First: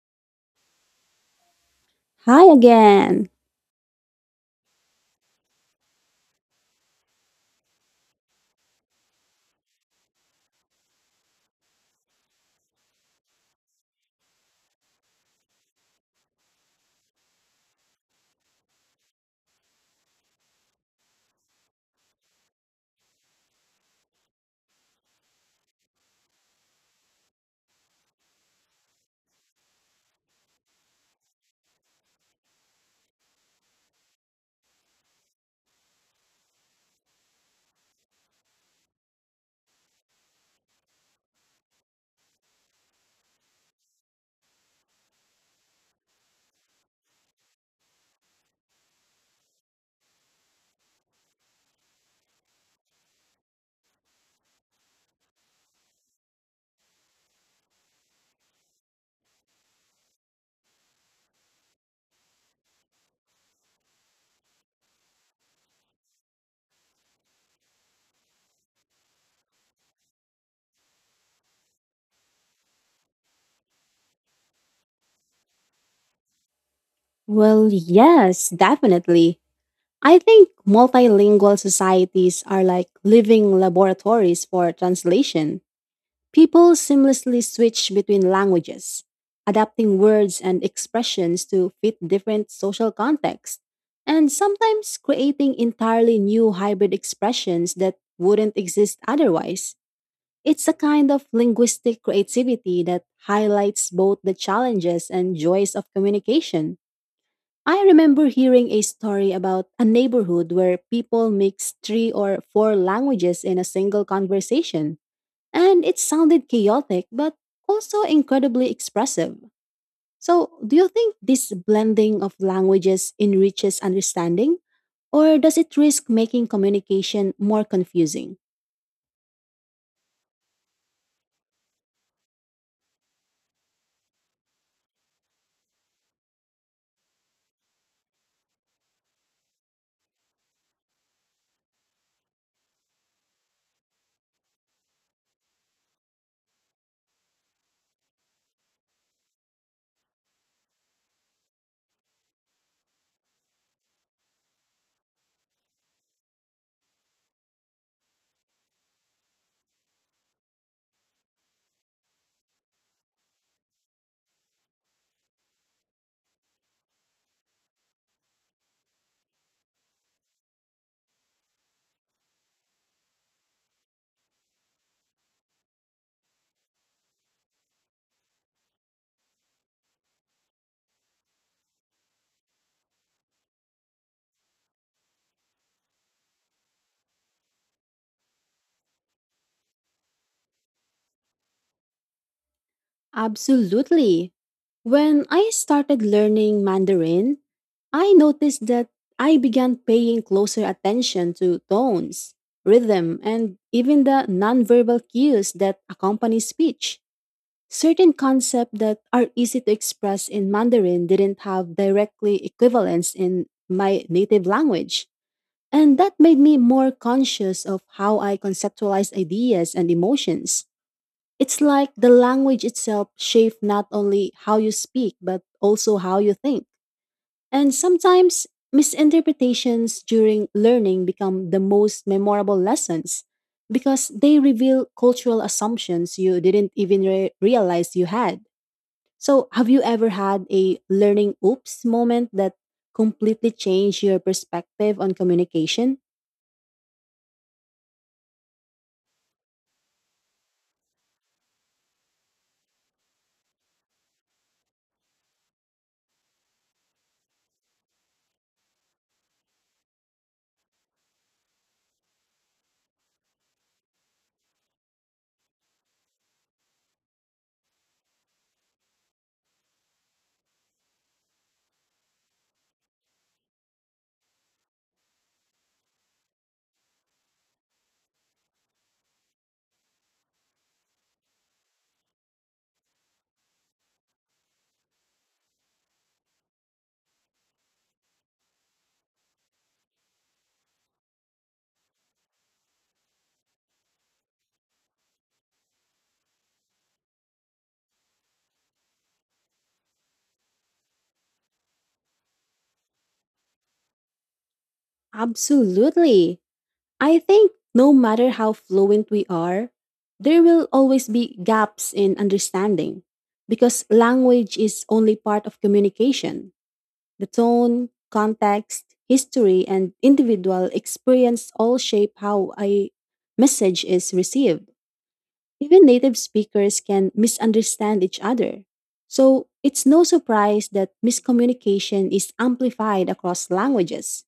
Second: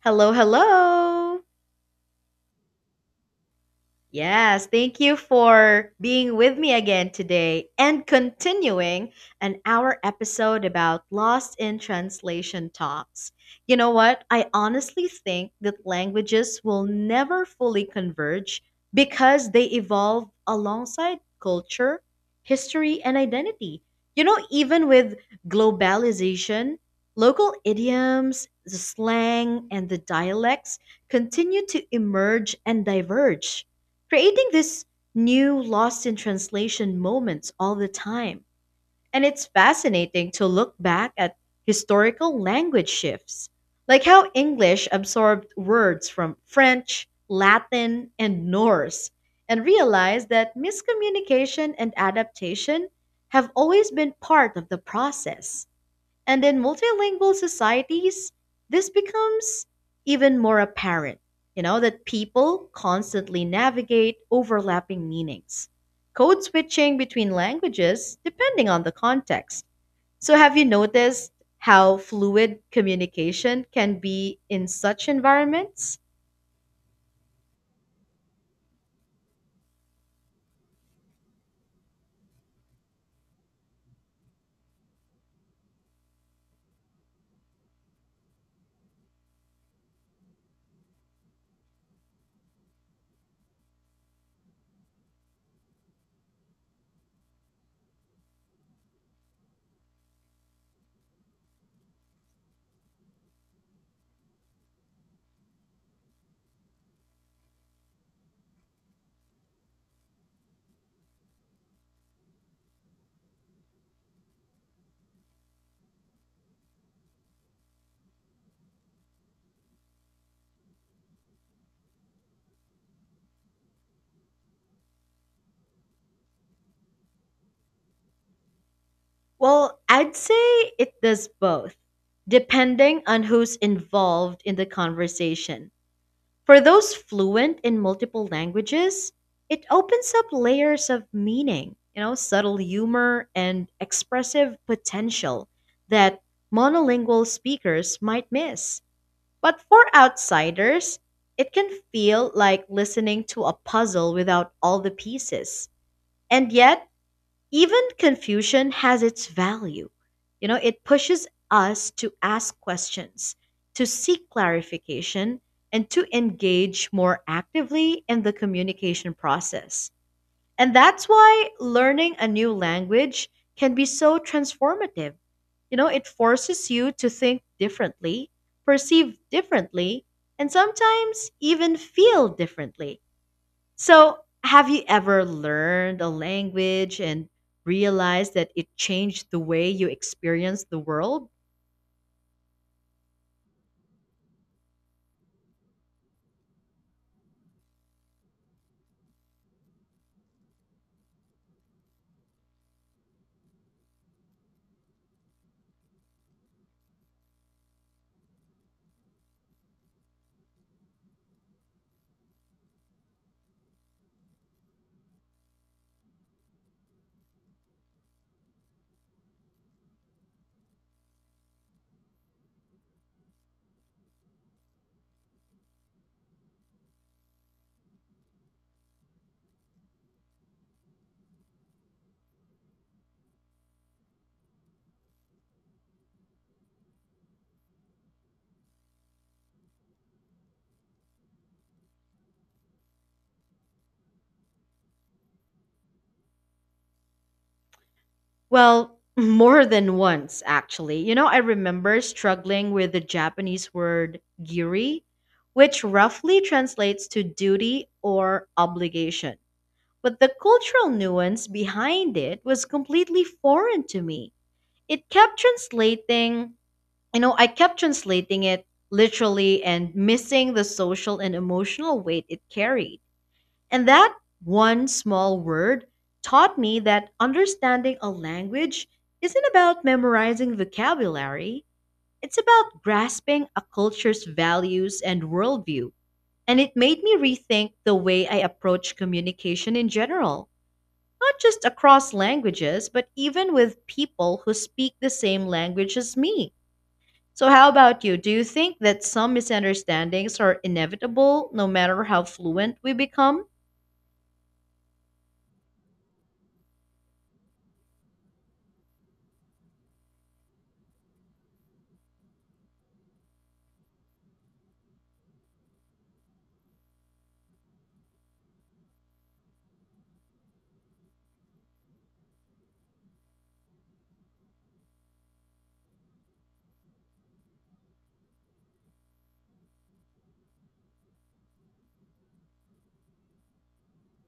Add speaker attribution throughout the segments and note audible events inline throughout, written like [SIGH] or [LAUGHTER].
Speaker 1: Hello, hello.
Speaker 2: Hi again.
Speaker 1: Yes, thank you for being with me again today and continuing an hour episode about Lost in Translation talks. You know what? I honestly think that languages will never fully converge because they evolve alongside culture, history, and identity. You know, even with globalization, local idioms, the slang, and the dialects continue to emerge and diverge creating this new lost in translation moments all the time. And it's fascinating to look back at historical language shifts, like how English absorbed words from French, Latin, and Norse, and realize that miscommunication and adaptation have always been part of the process. And in multilingual societies, this becomes even more apparent, that people constantly navigate overlapping meanings, code switching between languages depending on the context. So, have you noticed how fluid communication can be in such environments?
Speaker 2: Well, yes, definitely. I think multilingual societies are like living laboratories for translation. People seamlessly switch between languages, adapting words and expressions to fit different social contexts, and sometimes creating entirely new hybrid expressions that wouldn't exist otherwise. It's a kind of linguistic creativity that highlights both the challenges and joys of communication. I remember hearing a story about a neighborhood where people mixed three or four languages in a single conversation, and it sounded chaotic but also incredibly expressive. So, do you think this blending of languages enriches understanding, or does it risk making communication more confusing?
Speaker 1: Well, I'd say it does both, depending on who's involved in the conversation. For those fluent in multiple languages, it opens up layers of meaning, you know, subtle humor and expressive potential that monolingual speakers might miss. But for outsiders, it can feel like listening to a puzzle without all the pieces. And yet, even confusion has its value. You know, it pushes us to ask questions, to seek clarification, and to engage more actively in the communication process. And that's why learning a new language can be so transformative. You know, it forces you to think differently, perceive differently, and sometimes even feel differently. So, have you ever learned a language and realized that it changed the way you experience the world?
Speaker 2: Absolutely. When I started learning Mandarin, I noticed that I began paying closer attention to tones, rhythm, and even the nonverbal cues that accompany speech. Certain concepts that are easy to express in Mandarin didn't have directly equivalents in my native language, and that made me more conscious of how I conceptualize ideas and emotions. It's like the language itself shapes not only how you speak, but also how you think. And sometimes misinterpretations during learning become the most memorable lessons because they reveal cultural assumptions you didn't even realize you had. So, have you ever had a learning oops moment that completely changed your perspective on communication?
Speaker 1: Well, [LAUGHS] more than once, actually. You know, I remember struggling with the Japanese word giri, which roughly translates to duty or obligation. But the cultural nuance behind it was completely foreign to me. It kept translating you know, I kept translating it literally and missing the social and emotional weight it carried. And that one small word taught me that understanding a language isn't about memorizing vocabulary, it's about grasping a culture's values and worldview. And it made me rethink the way I approach communication in general, not just across languages, but even with people who speak the same language as me. So, how about you? Do you think that some misunderstandings are inevitable no matter how fluent we become?
Speaker 2: Absolutely. I think no matter how fluent we are, there will always be gaps in understanding because language is only part of communication. The tone, context, history, and individual experience all shape how a message is received. Even native speakers can misunderstand each other. So it's no surprise that miscommunication is amplified across languages.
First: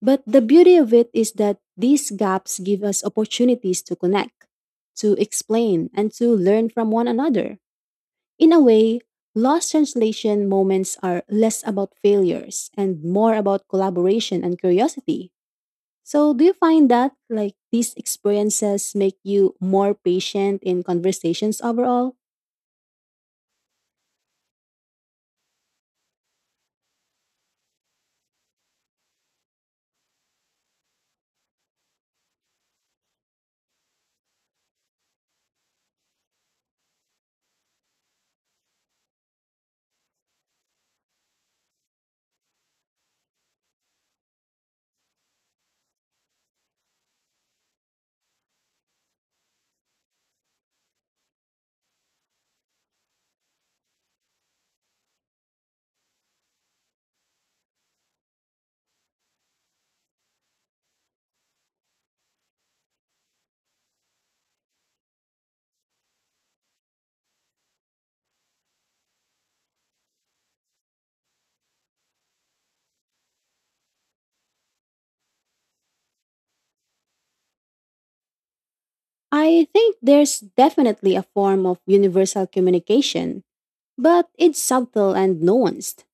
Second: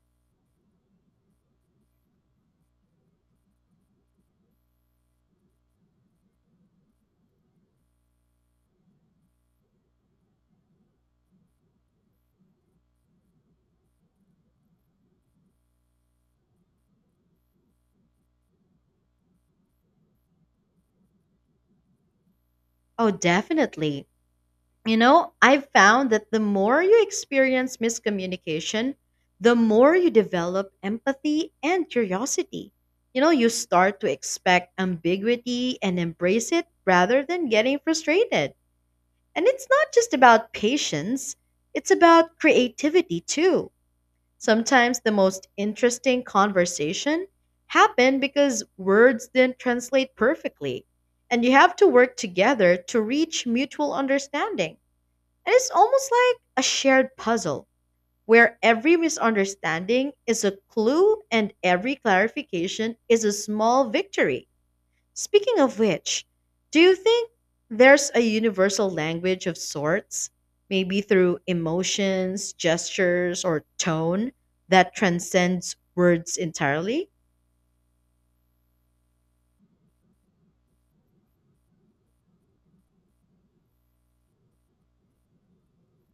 Speaker 2: But the beauty of it is that these gaps give us opportunities to connect, to explain, and to learn from one another. In a way, lost translation moments are less about failures and more about collaboration and curiosity. So, do you find that like these experiences make you more patient in conversations overall?
Speaker 1: Oh, definitely. You know, I've found that the more you experience miscommunication, the more you develop empathy and curiosity. You know, you start to expect ambiguity and embrace it rather than getting frustrated. And it's not just about patience, it's about creativity too. Sometimes the most interesting conversation happen because words didn't translate perfectly, and you have to work together to reach mutual understanding. And it's almost like a shared puzzle where every misunderstanding is a clue and every clarification is a small victory. Speaking of which, do you think there's a universal language of sorts, maybe through emotions, gestures, or tone that transcends words entirely?
Speaker 2: I think there's definitely a form of universal communication, but it's subtle and nuanced.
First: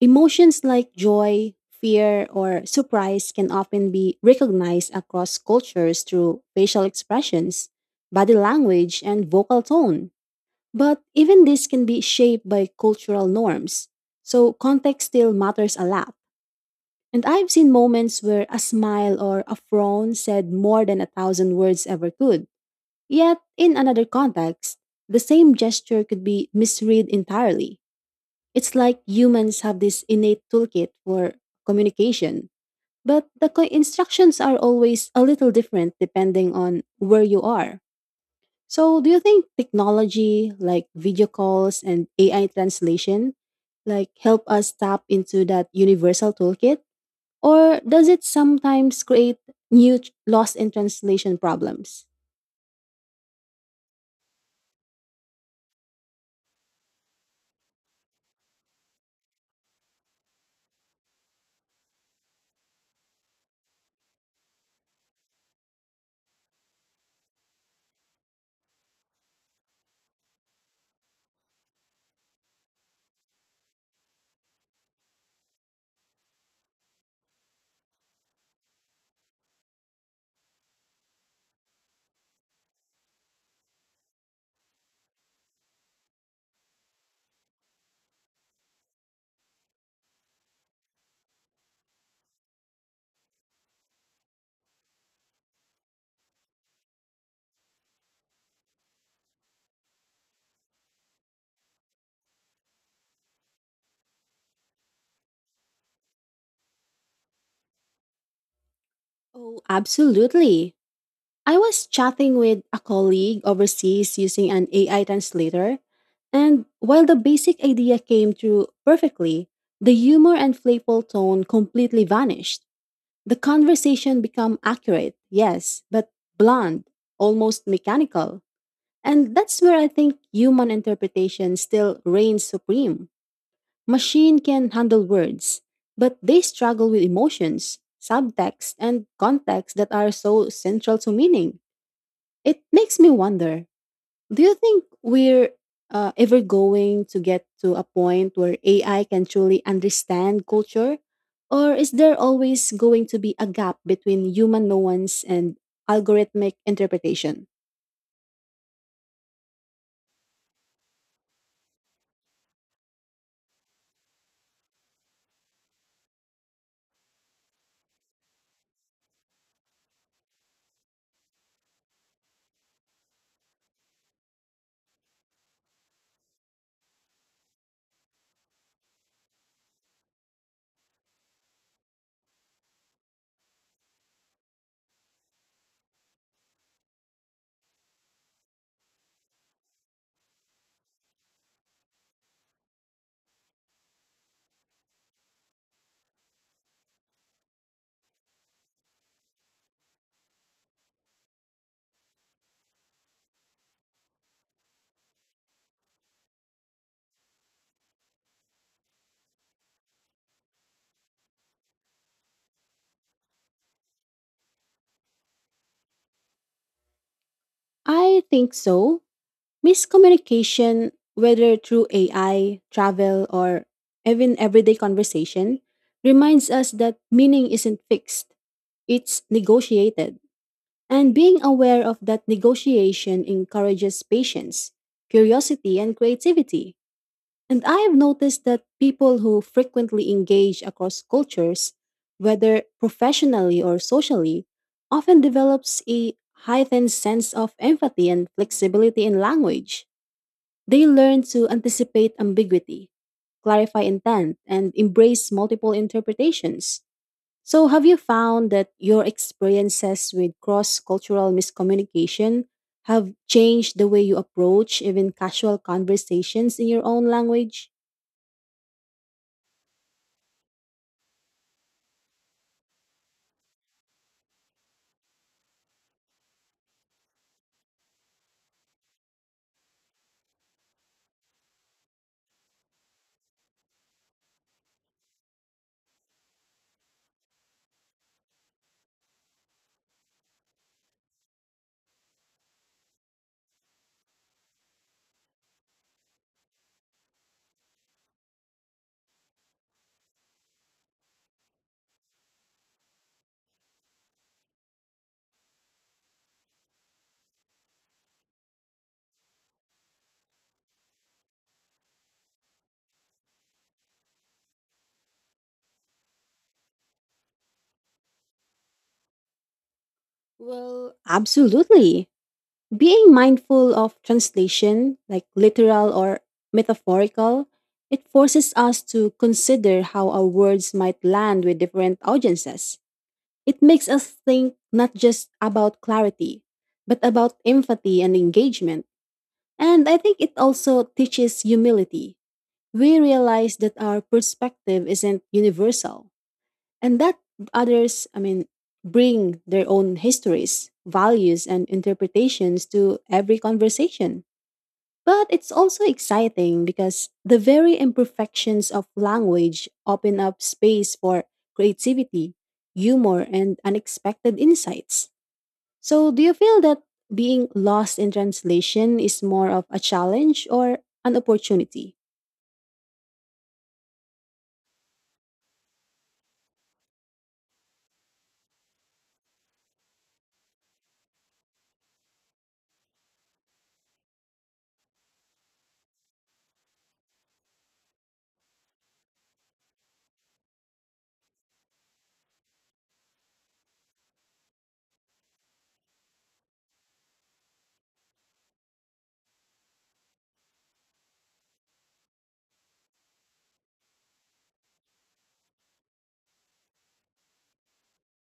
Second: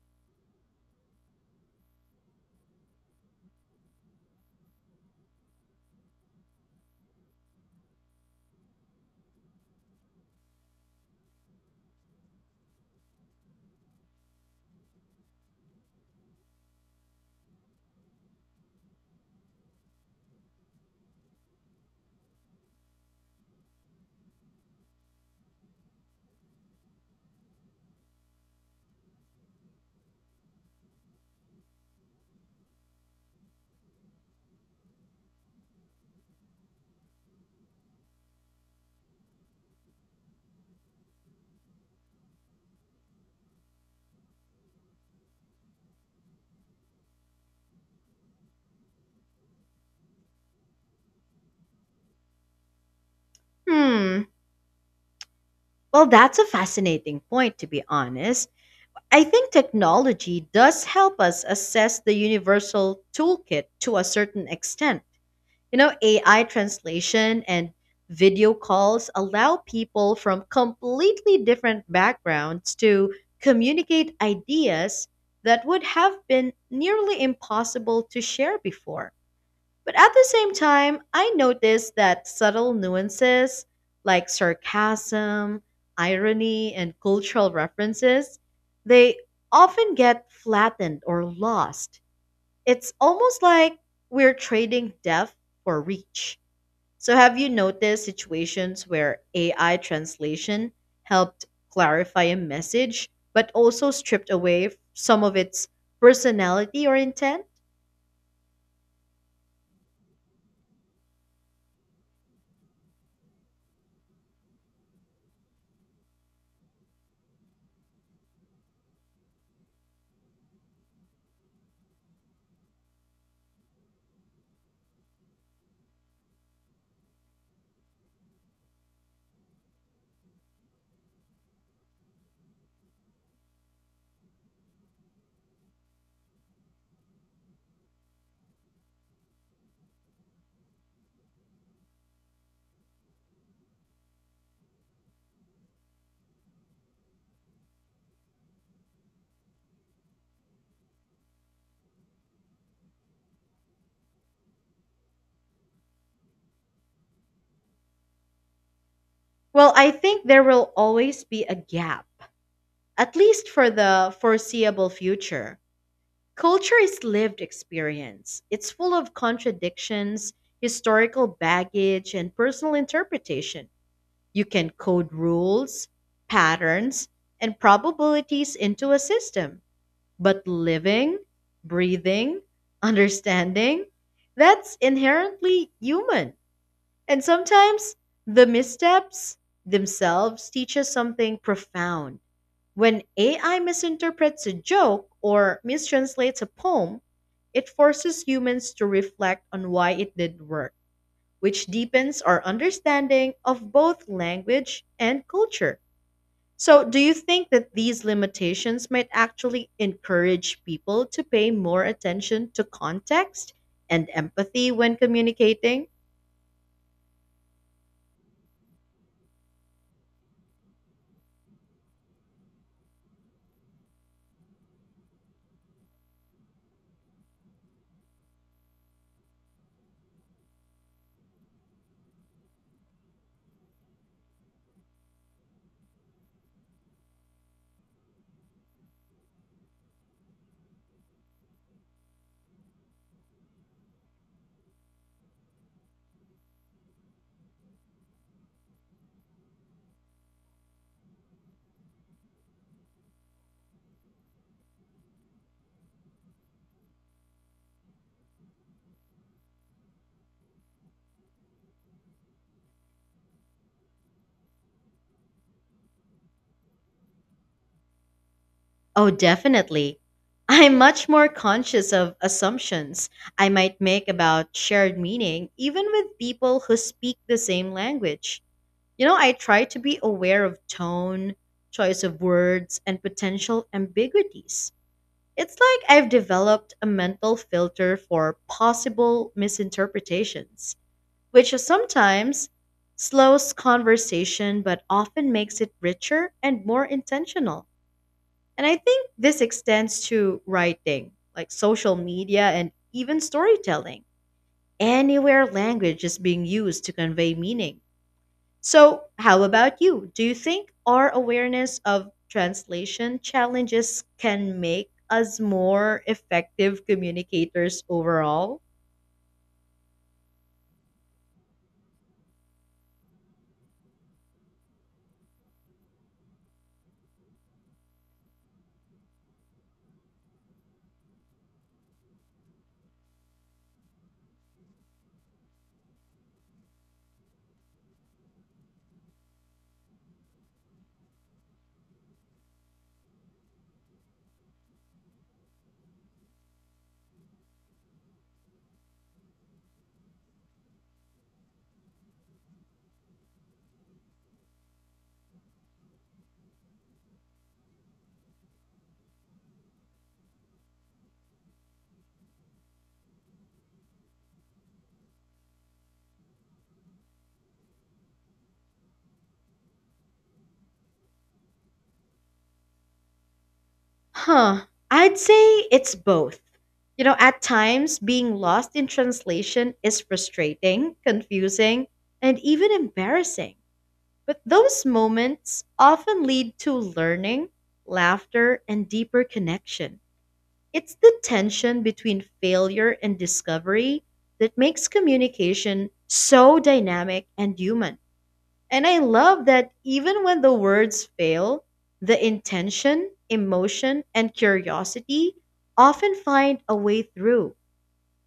Speaker 2: Emotions like joy, fear, or surprise can often be recognized across cultures through facial expressions, body language, and vocal tone. But even this can be shaped by cultural norms, so context still matters a lot. And I've seen moments where a smile or a frown said more than a thousand words ever could. Yet, in another context, the same gesture could be misread entirely. It's like humans have this innate toolkit for communication, but the instructions are always a little different depending on where you are. So, do you think technology like video calls and AI translation like help us tap into that universal toolkit, or does it sometimes create new lost in translation problems?
Speaker 1: Hmm. Well, that's a fascinating point, to be honest. I think technology does help us assess the universal toolkit to a certain extent. You know, AI translation and video calls allow people from completely different backgrounds to communicate ideas that would have been nearly impossible to share before. But at the same time, I noticed that subtle nuances like sarcasm, irony, and cultural references, they often get flattened or lost. It's almost like we're trading depth for reach. So, have you noticed situations where AI translation helped clarify a message, but also stripped away some of its personality or intent?
Speaker 2: Oh, absolutely. I was chatting with a colleague overseas using an AI translator, and while the basic idea came through perfectly, the humor and playful tone completely vanished. The conversation became accurate, yes, but blunt, almost mechanical. And that's where I think human interpretation still reigns supreme. Machine can handle words, but they struggle with emotions, subtext, and context that are so central to meaning. It makes me wonder, do you think we're ever going to get to a point where AI can truly understand culture? Or is there always going to be a gap between human nuance and algorithmic interpretation?
Speaker 1: Well, I think there will always be a gap, at least for the foreseeable future. Culture is lived experience, it's full of contradictions, historical baggage, and personal interpretation. You can code rules, patterns, and probabilities into a system. But living, breathing, understanding, that's inherently human. And sometimes the missteps themselves teach us something profound. When AI misinterprets a joke or mistranslates a poem, it forces humans to reflect on why it did work, which deepens our understanding of both language and culture. So, do you think that these limitations might actually encourage people to pay more attention to context and empathy when communicating?
Speaker 2: I think so. Miscommunication, whether through AI, travel, or even everyday conversation, reminds us that meaning isn't fixed, it's negotiated. And being aware of that negotiation encourages patience, curiosity, and creativity. And I have noticed that people who frequently engage across cultures, whether professionally or socially, often develops a heightened sense of empathy and flexibility in language. They learn to anticipate ambiguity, clarify intent, and embrace multiple interpretations. So, have you found that your experiences with cross cultural miscommunication have changed the way you approach even casual conversations in your own language?
Speaker 1: Oh, definitely. I'm much more conscious of assumptions I might make about shared meaning, even with people who speak the same language. You know, I try to be aware of tone, choice of words, and potential ambiguities. It's like I've developed a mental filter for possible misinterpretations, which sometimes slows conversation but often makes it richer and more intentional. And I think this extends to writing, like social media and even storytelling. Anywhere language is being used to convey meaning. So, how about you? Do you think our awareness of translation challenges can make us more effective communicators overall?
Speaker 2: Well, absolutely. Being mindful of translation, like literal or metaphorical, it forces us to consider how our words might land with different audiences. It makes us think not just about clarity, but about empathy and engagement. And I think it also teaches humility. We realize that our perspective isn't universal and that others, bring their own histories, values, and interpretations to every conversation. But it's also exciting because the very imperfections of language open up space for creativity, humor, and unexpected insights. So, do you feel that being lost in translation is more of a challenge or an opportunity?
Speaker 1: Huh. I'd say it's both. You know, at times, being lost in translation is frustrating, confusing, and even embarrassing. But those moments often lead to learning, laughter, and deeper connection. It's the tension between failure and discovery that makes communication so dynamic and human. And I love that even when the words fail, the intention, emotion, and curiosity often find a way through.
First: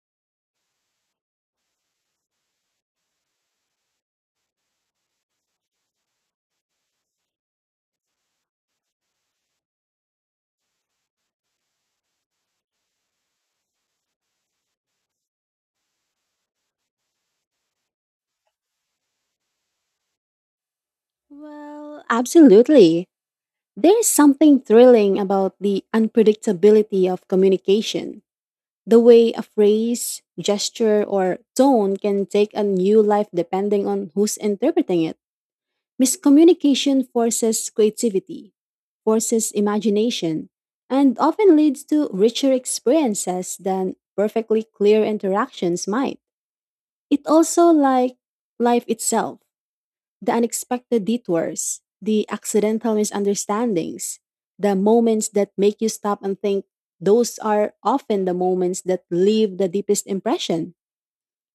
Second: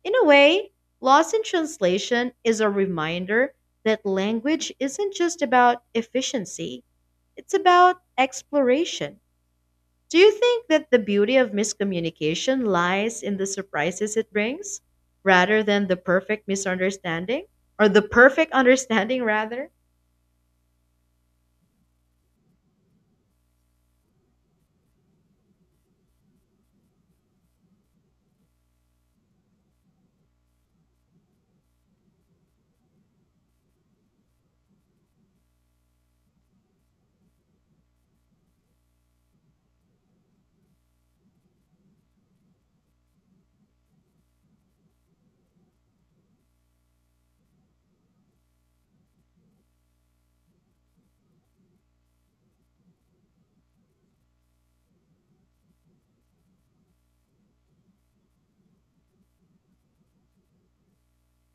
Speaker 1: In a way, Lost in Translation is a reminder that language isn't just about efficiency, it's about exploration. Do you think that the beauty of miscommunication lies in the surprises it brings rather than the perfect misunderstanding or the perfect understanding rather?
Speaker 2: Well, absolutely. There's something thrilling about the unpredictability of communication. The way a phrase, gesture, or tone can take a new life depending on who's interpreting it. Miscommunication forces creativity, forces imagination, and often leads to richer experiences than perfectly clear interactions might. It also like life itself, the unexpected detours, the accidental misunderstandings, the moments that make you stop and think, those are often the moments that leave the deepest impression.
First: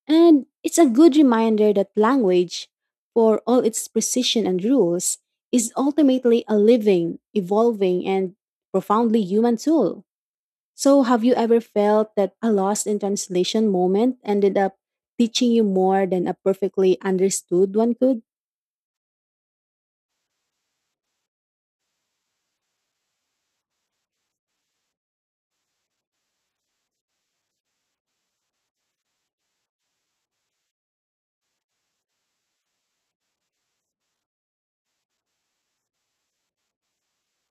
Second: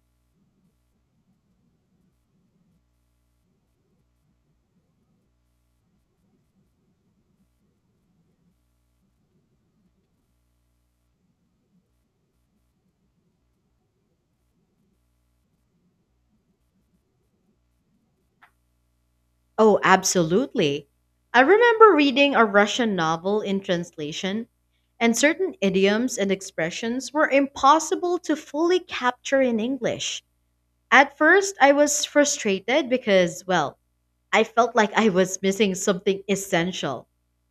Speaker 2: And it's a good reminder that language, for all its precision and rules, is ultimately a living, evolving, and profoundly human tool. So, have you ever felt that a lost in translation moment ended up teaching you more than a perfectly understood one could?
Speaker 1: Oh, absolutely. I remember reading a Russian novel in translation and certain idioms and expressions were impossible to fully capture in English. At first, I was frustrated because, well, I felt like I was missing something essential.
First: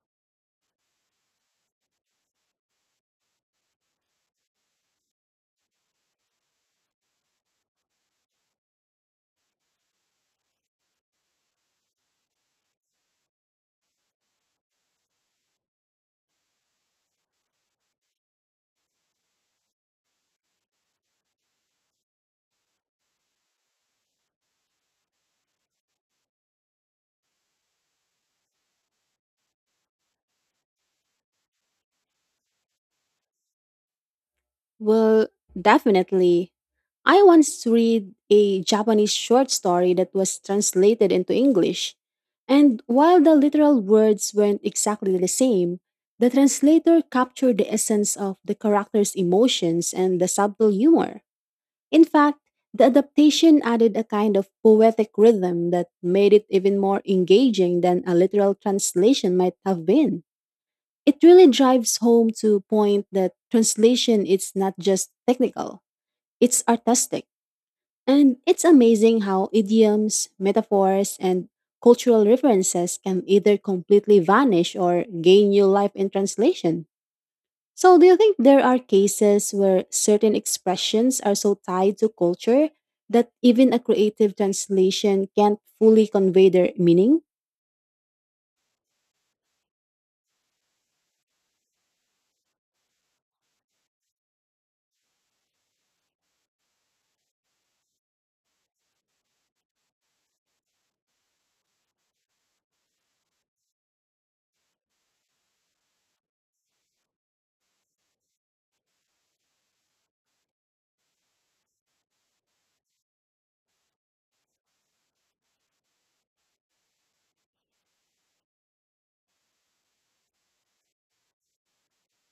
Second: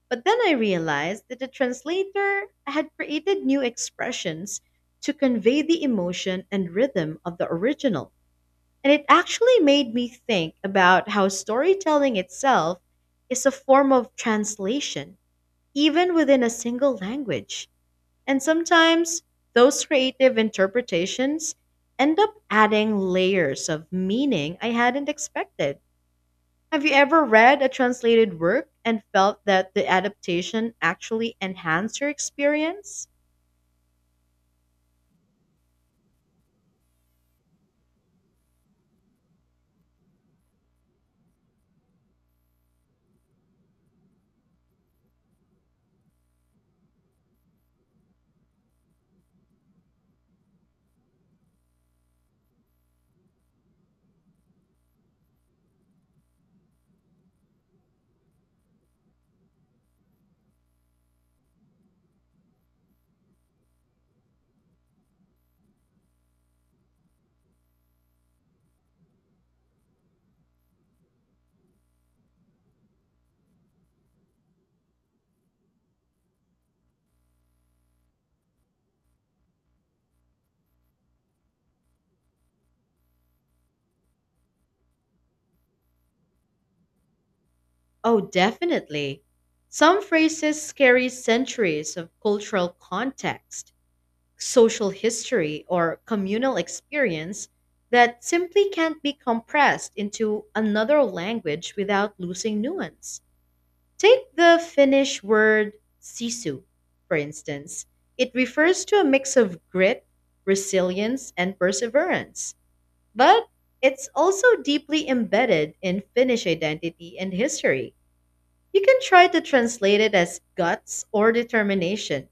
Speaker 1: But then I realized that the translator had created new expressions to convey the emotion and rhythm of the original. And it actually made me think about how storytelling itself is a form of translation, even within a single language. And sometimes those creative interpretations end up adding layers of meaning I hadn't expected. Have you ever read a translated work and felt that the adaptation actually enhanced your experience?
Speaker 2: Well, definitely. I once read a Japanese short story that was translated into English. And while the literal words weren't exactly the same, the translator captured the essence of the character's emotions and the subtle humor. In fact, the adaptation added a kind of poetic rhythm that made it even more engaging than a literal translation might have been. It really drives home to a point that translation is not just technical, it's artistic. And it's amazing how idioms, metaphors, and cultural references can either completely vanish or gain new life in translation. So, do you think there are cases where certain expressions are so tied to culture that even a creative translation can't fully convey their meaning?
Speaker 1: Oh, definitely. Some phrases carry centuries of cultural context, social history, or communal experience that simply can't be compressed into another language without losing nuance. Take the Finnish word sisu, for instance. It refers to a mix of grit, resilience, and perseverance, but it's also deeply embedded in Finnish identity and history. You can try to translate it as guts or determination,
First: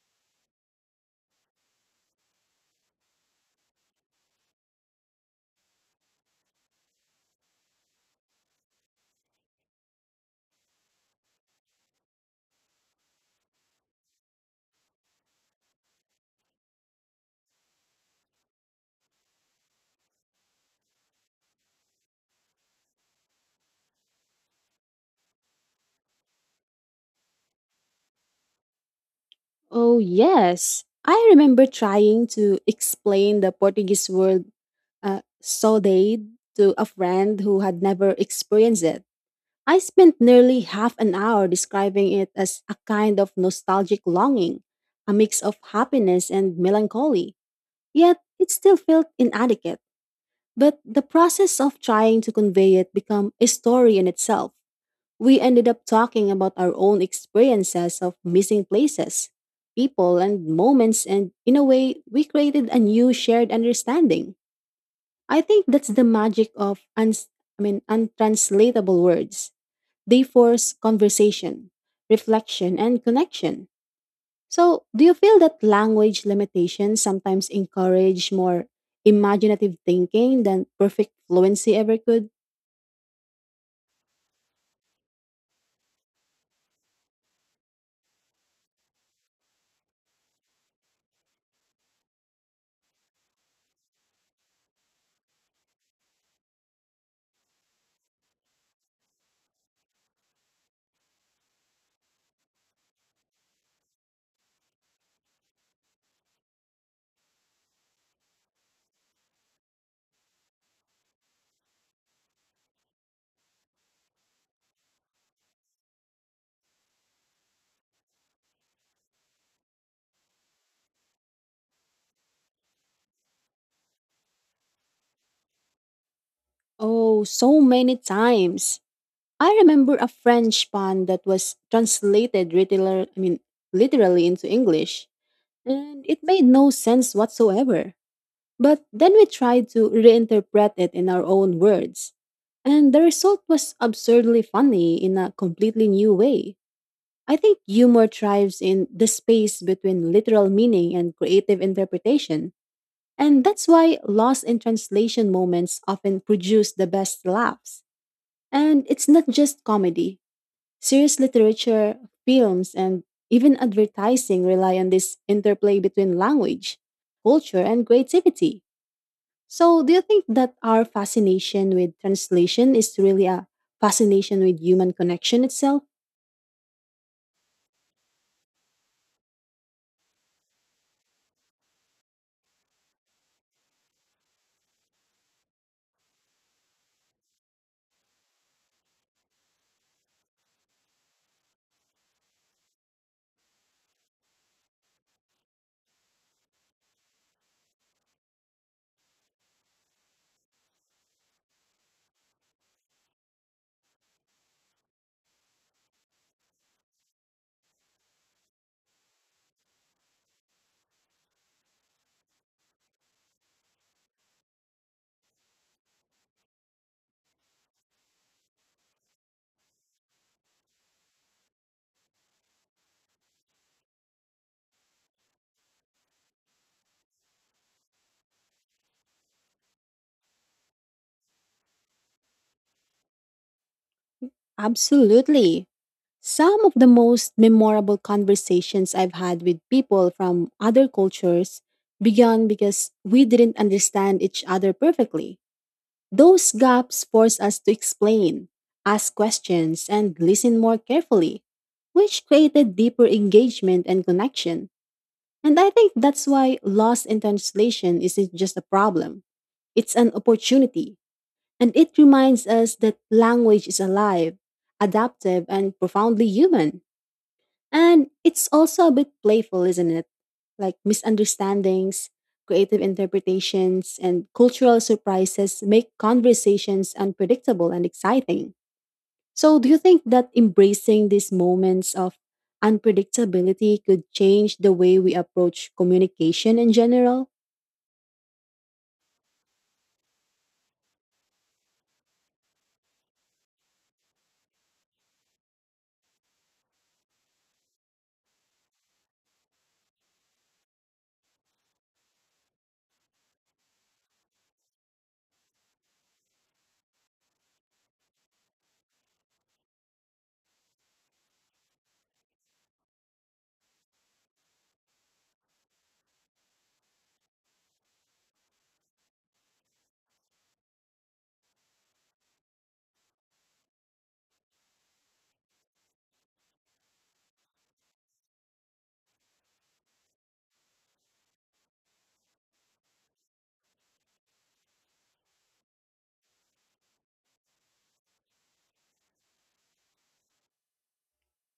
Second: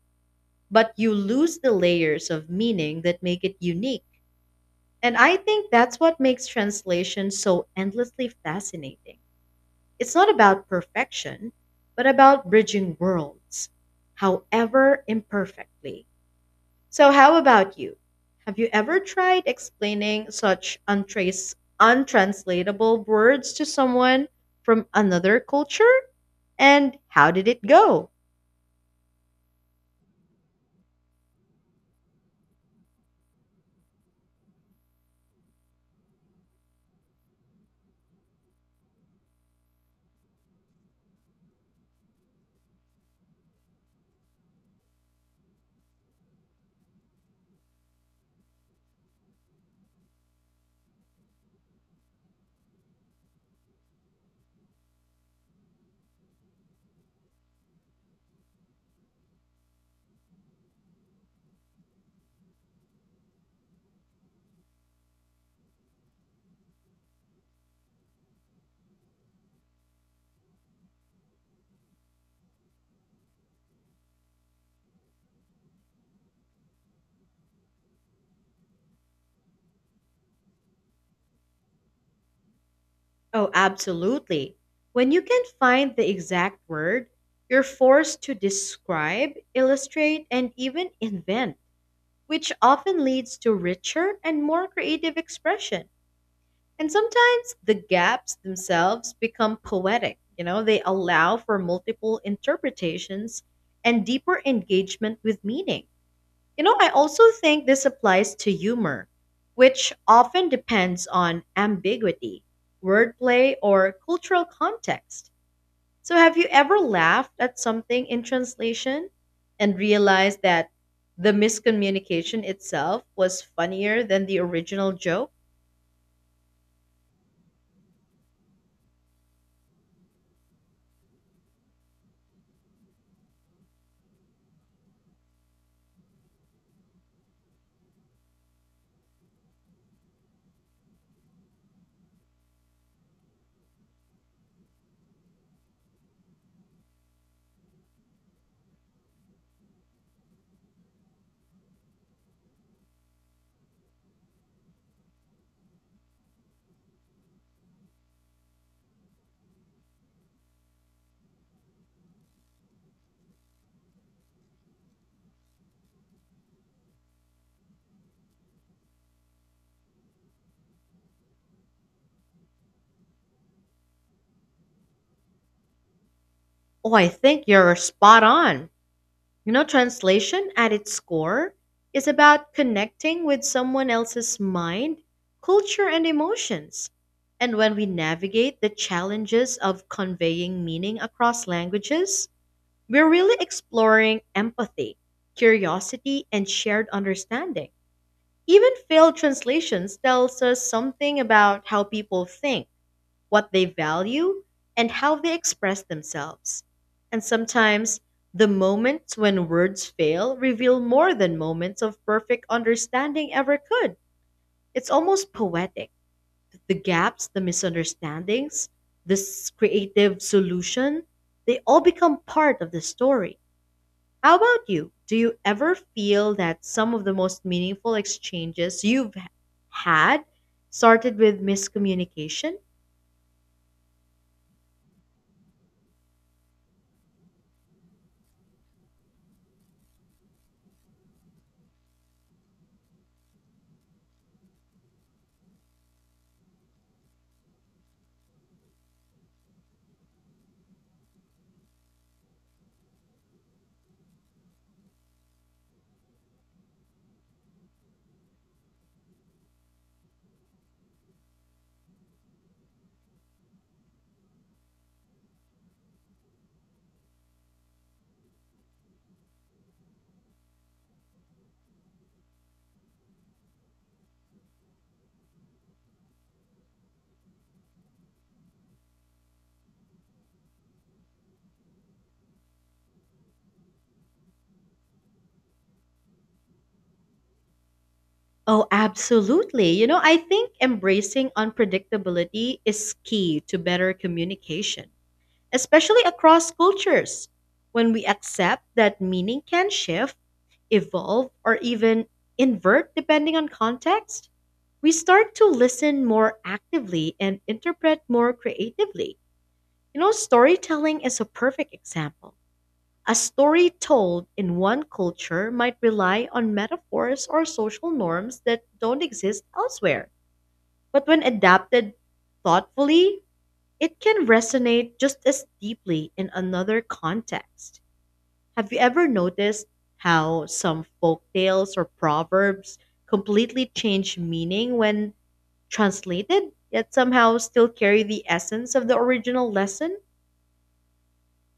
Speaker 1: but you lose the layers of meaning that make it unique. And I think that's what makes translation so endlessly fascinating. It's not about perfection, but about bridging worlds, however imperfectly. So, how about you? Have you ever tried explaining such untranslatable words to someone from another culture? And how did it go?
Speaker 2: Oh, yes. I remember trying to explain the Portuguese word so they to a friend who had never experienced it. I spent nearly half an hour describing it as a kind of nostalgic longing, a mix of happiness and melancholy. Yet it still felt inadequate. But the process of trying to convey it became a story in itself. We ended up talking about our own experiences of missing places, people, and moments, and in a way, we created a new shared understanding. I think that's the magic of untranslatable words. They force conversation, reflection, and connection. So, do you feel that language limitations sometimes encourage more imaginative thinking than perfect fluency ever could?
Speaker 1: Oh, absolutely. When you can find the exact word, you're forced to describe, illustrate, and even invent, which often leads to richer and more creative expression. And sometimes the gaps themselves become poetic. You know, they allow for multiple interpretations and deeper engagement with meaning. You know, I also think this applies to humor, which often depends on ambiguity, wordplay, or cultural context. So, have you ever laughed at something in translation and realized that the miscommunication itself was funnier than the original joke?
Speaker 2: Oh, so many times. I remember a French pun that was translated literally into English, and it made no sense whatsoever. But then we tried to reinterpret it in our own words. And the result was absurdly funny in a completely new way. I think humor thrives in the space between literal meaning and creative interpretation. And that's why lost in translation moments often produce the best laughs. And it's not just comedy. Serious literature, films, and even advertising rely on this interplay between language, culture, and creativity. So, do you think that our fascination with translation is really a fascination with human connection itself?
Speaker 1: Oh, I think you're spot on. You know, translation at its core is about connecting with someone else's mind, culture, and emotions. And when we navigate the challenges of conveying meaning across languages, we're really exploring empathy, curiosity, and shared understanding. Even failed translations tells us something about how people think, what they value, and how they express themselves. And sometimes the moments when words fail reveal more than moments of perfect understanding ever could. It's almost poetic. The gaps, the misunderstandings, this creative solution, they all become part of the story. How about you? Do you ever feel that some of the most meaningful exchanges you've had started with miscommunication?
Speaker 2: Absolutely. Some of the most memorable conversations I've had with people from other cultures began because we didn't understand each other perfectly. Those gaps force us to explain, ask questions, and listen more carefully, which created deeper engagement and connection. And I think that's why loss in translation isn't just a problem. It's an opportunity. And it reminds us that language is alive, adaptive, and profoundly human. And it's also a bit playful, isn't it? Like misunderstandings, creative interpretations, and cultural surprises make conversations unpredictable and exciting. So, do you think that embracing these moments of unpredictability could change the way we approach communication in general?
Speaker 1: Oh, absolutely. You know, I think embracing unpredictability is key to better communication, especially across cultures. When we accept that meaning can shift, evolve, or even invert depending on context, we start to listen more actively and interpret more creatively. You know, storytelling is a perfect example. A story told in one culture might rely on metaphors or social norms that don't exist elsewhere, but when adapted thoughtfully, it can resonate just as deeply in another context. Have you ever noticed how some folk tales or proverbs completely change meaning when translated, yet somehow still carry the essence of the original lesson?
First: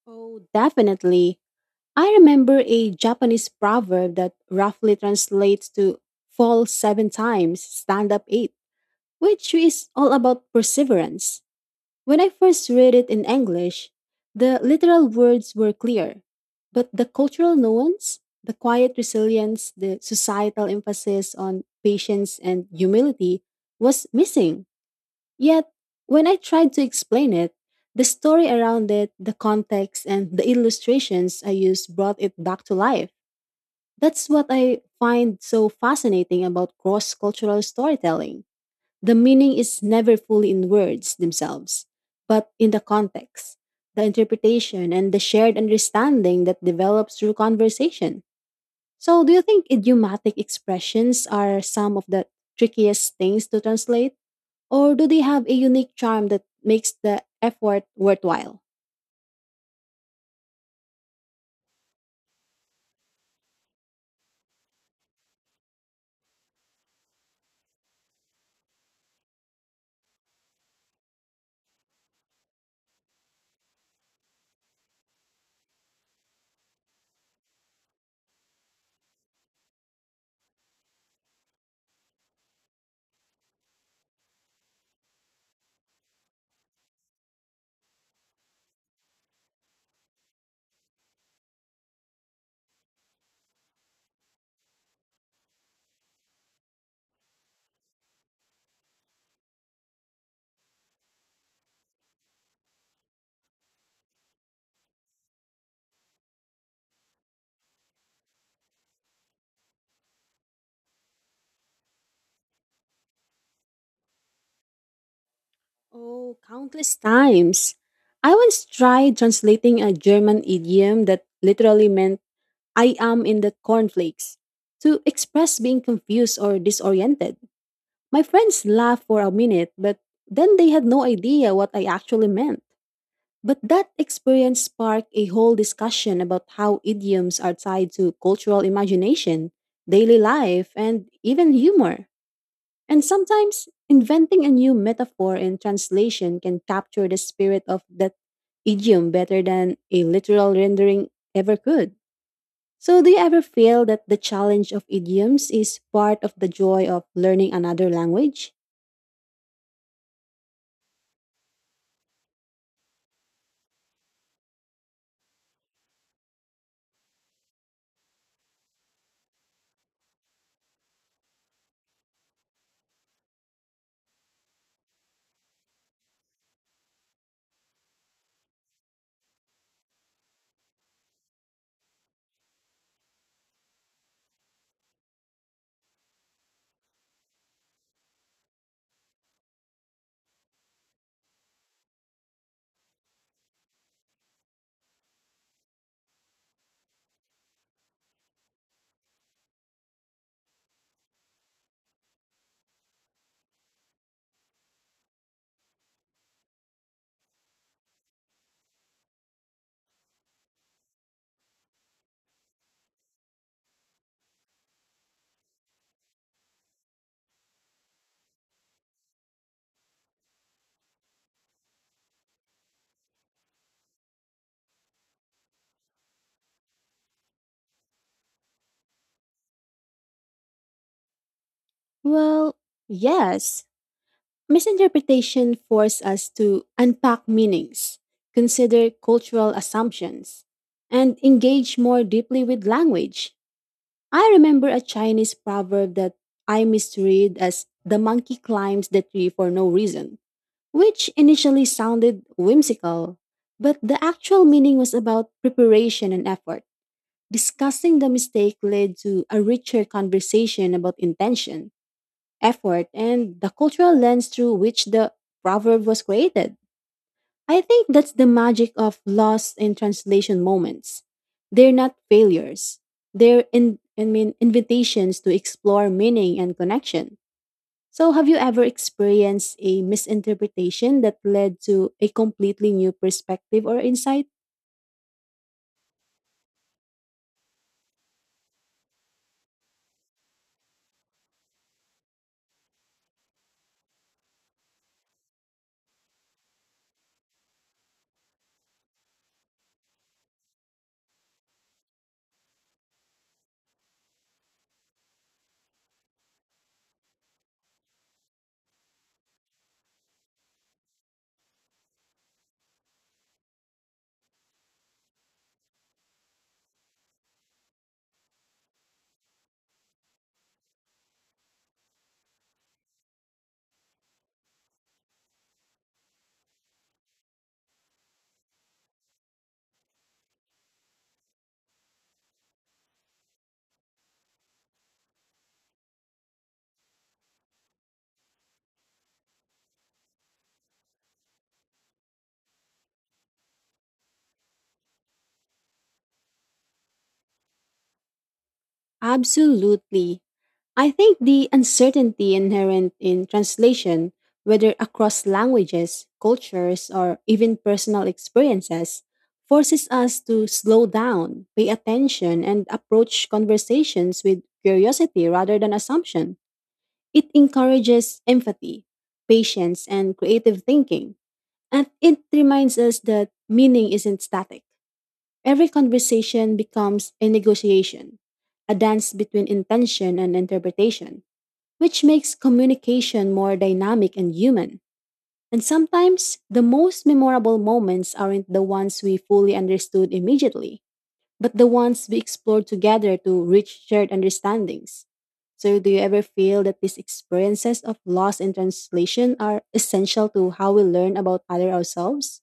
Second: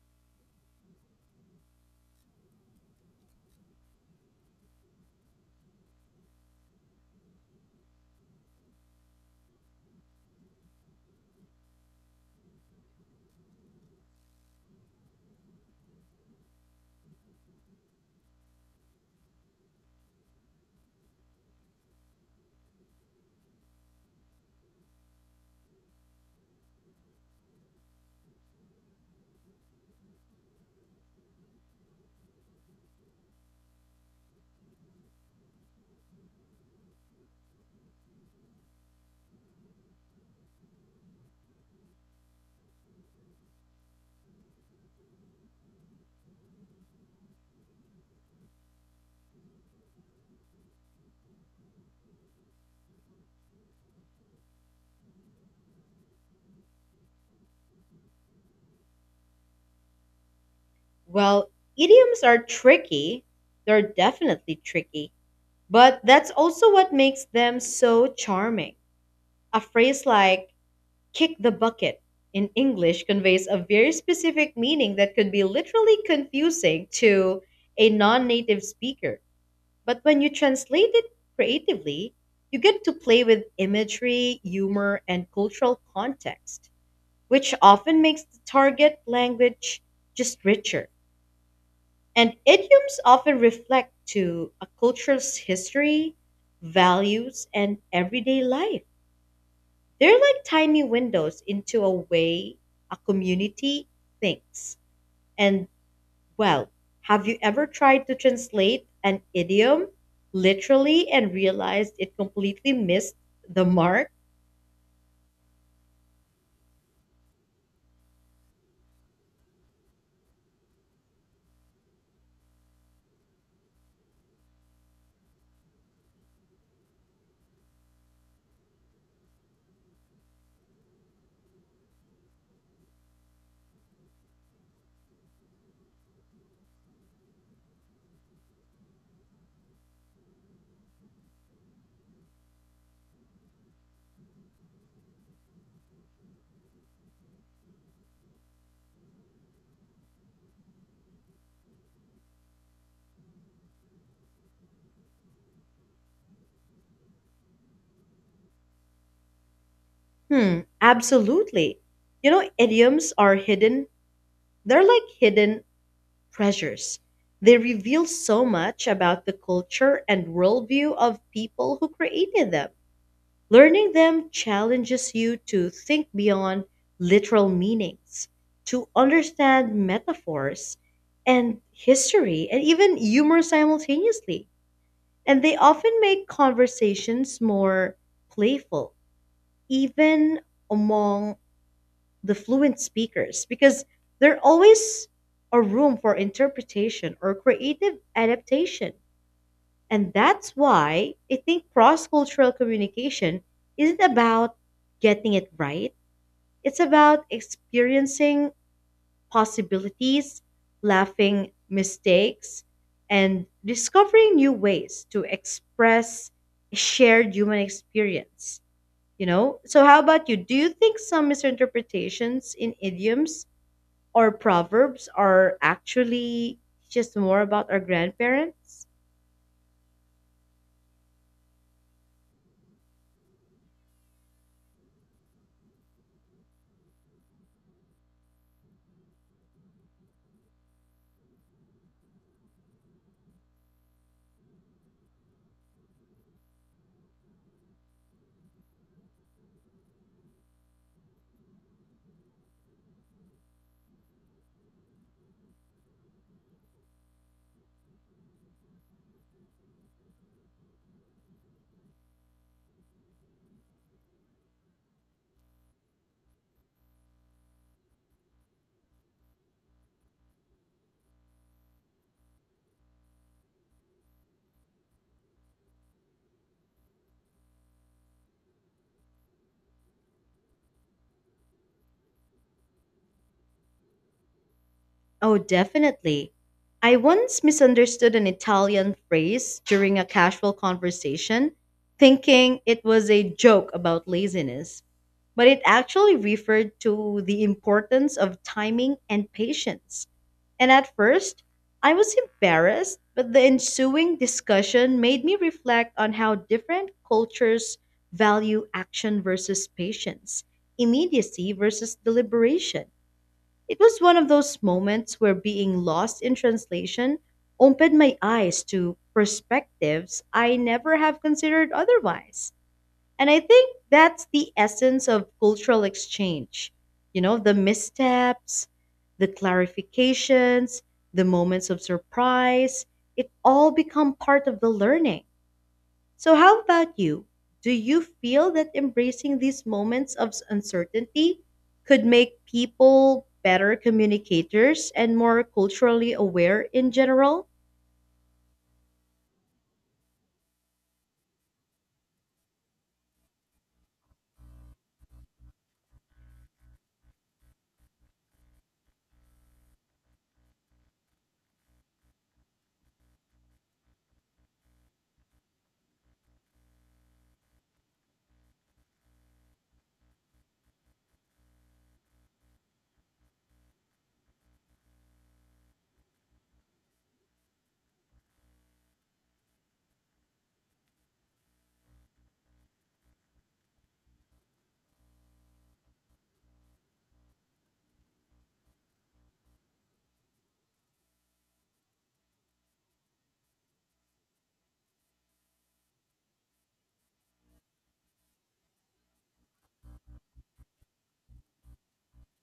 Speaker 2: Oh, definitely. I remember a Japanese proverb that roughly translates to fall seven times, stand up eight, which is all about perseverance. When I first read it in English, the literal words were clear, but the cultural nuance, the quiet resilience, the societal emphasis on patience and humility was missing. Yet, when I tried to explain it, the story around it, the context, and the illustrations I used brought it back to life. That's what I find so fascinating about cross cultural storytelling. The meaning is never fully in words themselves, but in the context, the interpretation, and the shared understanding that develops through conversation. So, do you think idiomatic expressions are some of the trickiest things to translate? Or do they have a unique charm that makes the effort worthwhile?
Speaker 1: Well, idioms are tricky. They're definitely tricky. But that's also what makes them so charming. A phrase like kick the bucket in English conveys a very specific meaning that could be literally confusing to a non native speaker. But when you translate it creatively, you get to play with imagery, humor, and cultural context, which often makes the target language just richer. And idioms often reflect to a culture's history, values, and everyday life. They're like tiny windows into a way a community thinks. And well, have you ever tried to translate an idiom literally and realized it completely missed the mark?
Speaker 2: Oh, countless times. I once tried translating a German idiom that literally meant I am in the cornflakes to express being confused or disoriented. My friends laughed for a minute, but then they had no idea what I actually meant. But that experience sparked a whole discussion about how idioms are tied to cultural imagination, daily life, and even humor. And sometimes inventing a new metaphor and translation can capture the spirit of that idiom better than a literal rendering ever could. So, do you ever feel that the challenge of idioms is part of the joy of learning another language?
Speaker 1: Hmm, absolutely. Idioms are they're like hidden treasures. They reveal so much about the culture and worldview of people who created them. Learning them challenges you to think beyond literal meanings, to understand metaphors and history and even humor simultaneously. And they often make conversations more playful, even among the fluent speakers, because there's always a room for interpretation or creative adaptation. And that's why I think cross cultural communication isn't about getting it right. It's about experiencing possibilities, laughing mistakes, and discovering new ways to express a shared human experience. You know? So, how about you? Do you think some misinterpretations in idioms or proverbs are actually just more about our grandparents?
Speaker 2: Well, yes. Misinterpretation forces us to unpack meanings, consider cultural assumptions, and engage more deeply with language. I remember a Chinese proverb that I misread as the monkey climbs the tree for no reason, which initially sounded whimsical, but the actual meaning was about preparation and effort. Discussing the mistake led to a richer conversation about intention, effort, and the cultural lens through which the proverb was created. I think that's the magic of lost in translation moments. They're not failures. They're invitations to explore meaning and connection. So, have you ever experienced a misinterpretation that led to a completely new perspective or insight?
Speaker 1: Oh, definitely. I once misunderstood an Italian phrase during a casual conversation, thinking it was a joke about laziness, but it actually referred to the importance of timing and patience. And at first, I was embarrassed, but the ensuing discussion made me reflect on how different cultures value action versus patience, immediacy versus deliberation. It was one of those moments where being lost in translation opened my eyes to perspectives I never have considered otherwise. And I think that's the essence of cultural exchange. You know, the missteps, the clarifications, the moments of surprise, it all become part of the learning. So, how about you? Do you feel that embracing these moments of uncertainty could make people better communicators and more culturally aware in general?
Speaker 2: Absolutely. I think the uncertainty inherent in translation, whether across languages, cultures, or even personal experiences, forces us to slow down, pay attention, and approach conversations with curiosity rather than assumption. It encourages empathy, patience, and creative thinking. And it reminds us that meaning isn't static. Every conversation becomes a negotiation, a dance between intention and interpretation which makes communication more dynamic and human. And sometimes, the most memorable moments aren't the ones we fully understood immediately, but the ones we explored together to reach shared understandings. So, do you ever feel that these experiences of loss in translation are essential to how we learn about other ourselves?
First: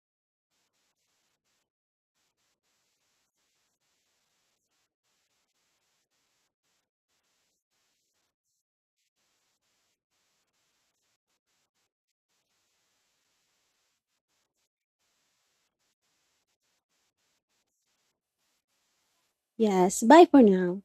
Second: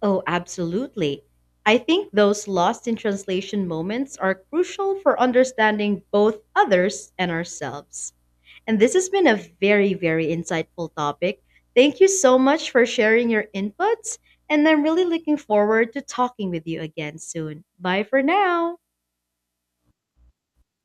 Speaker 1: Oh, absolutely. I think those lost in translation moments are crucial for understanding both others and ourselves. And this has been a very, very insightful topic. Thank you so much for sharing your inputs. And I'm really looking forward to talking with you again soon. Bye for now.
Speaker 2: Yes, bye for now.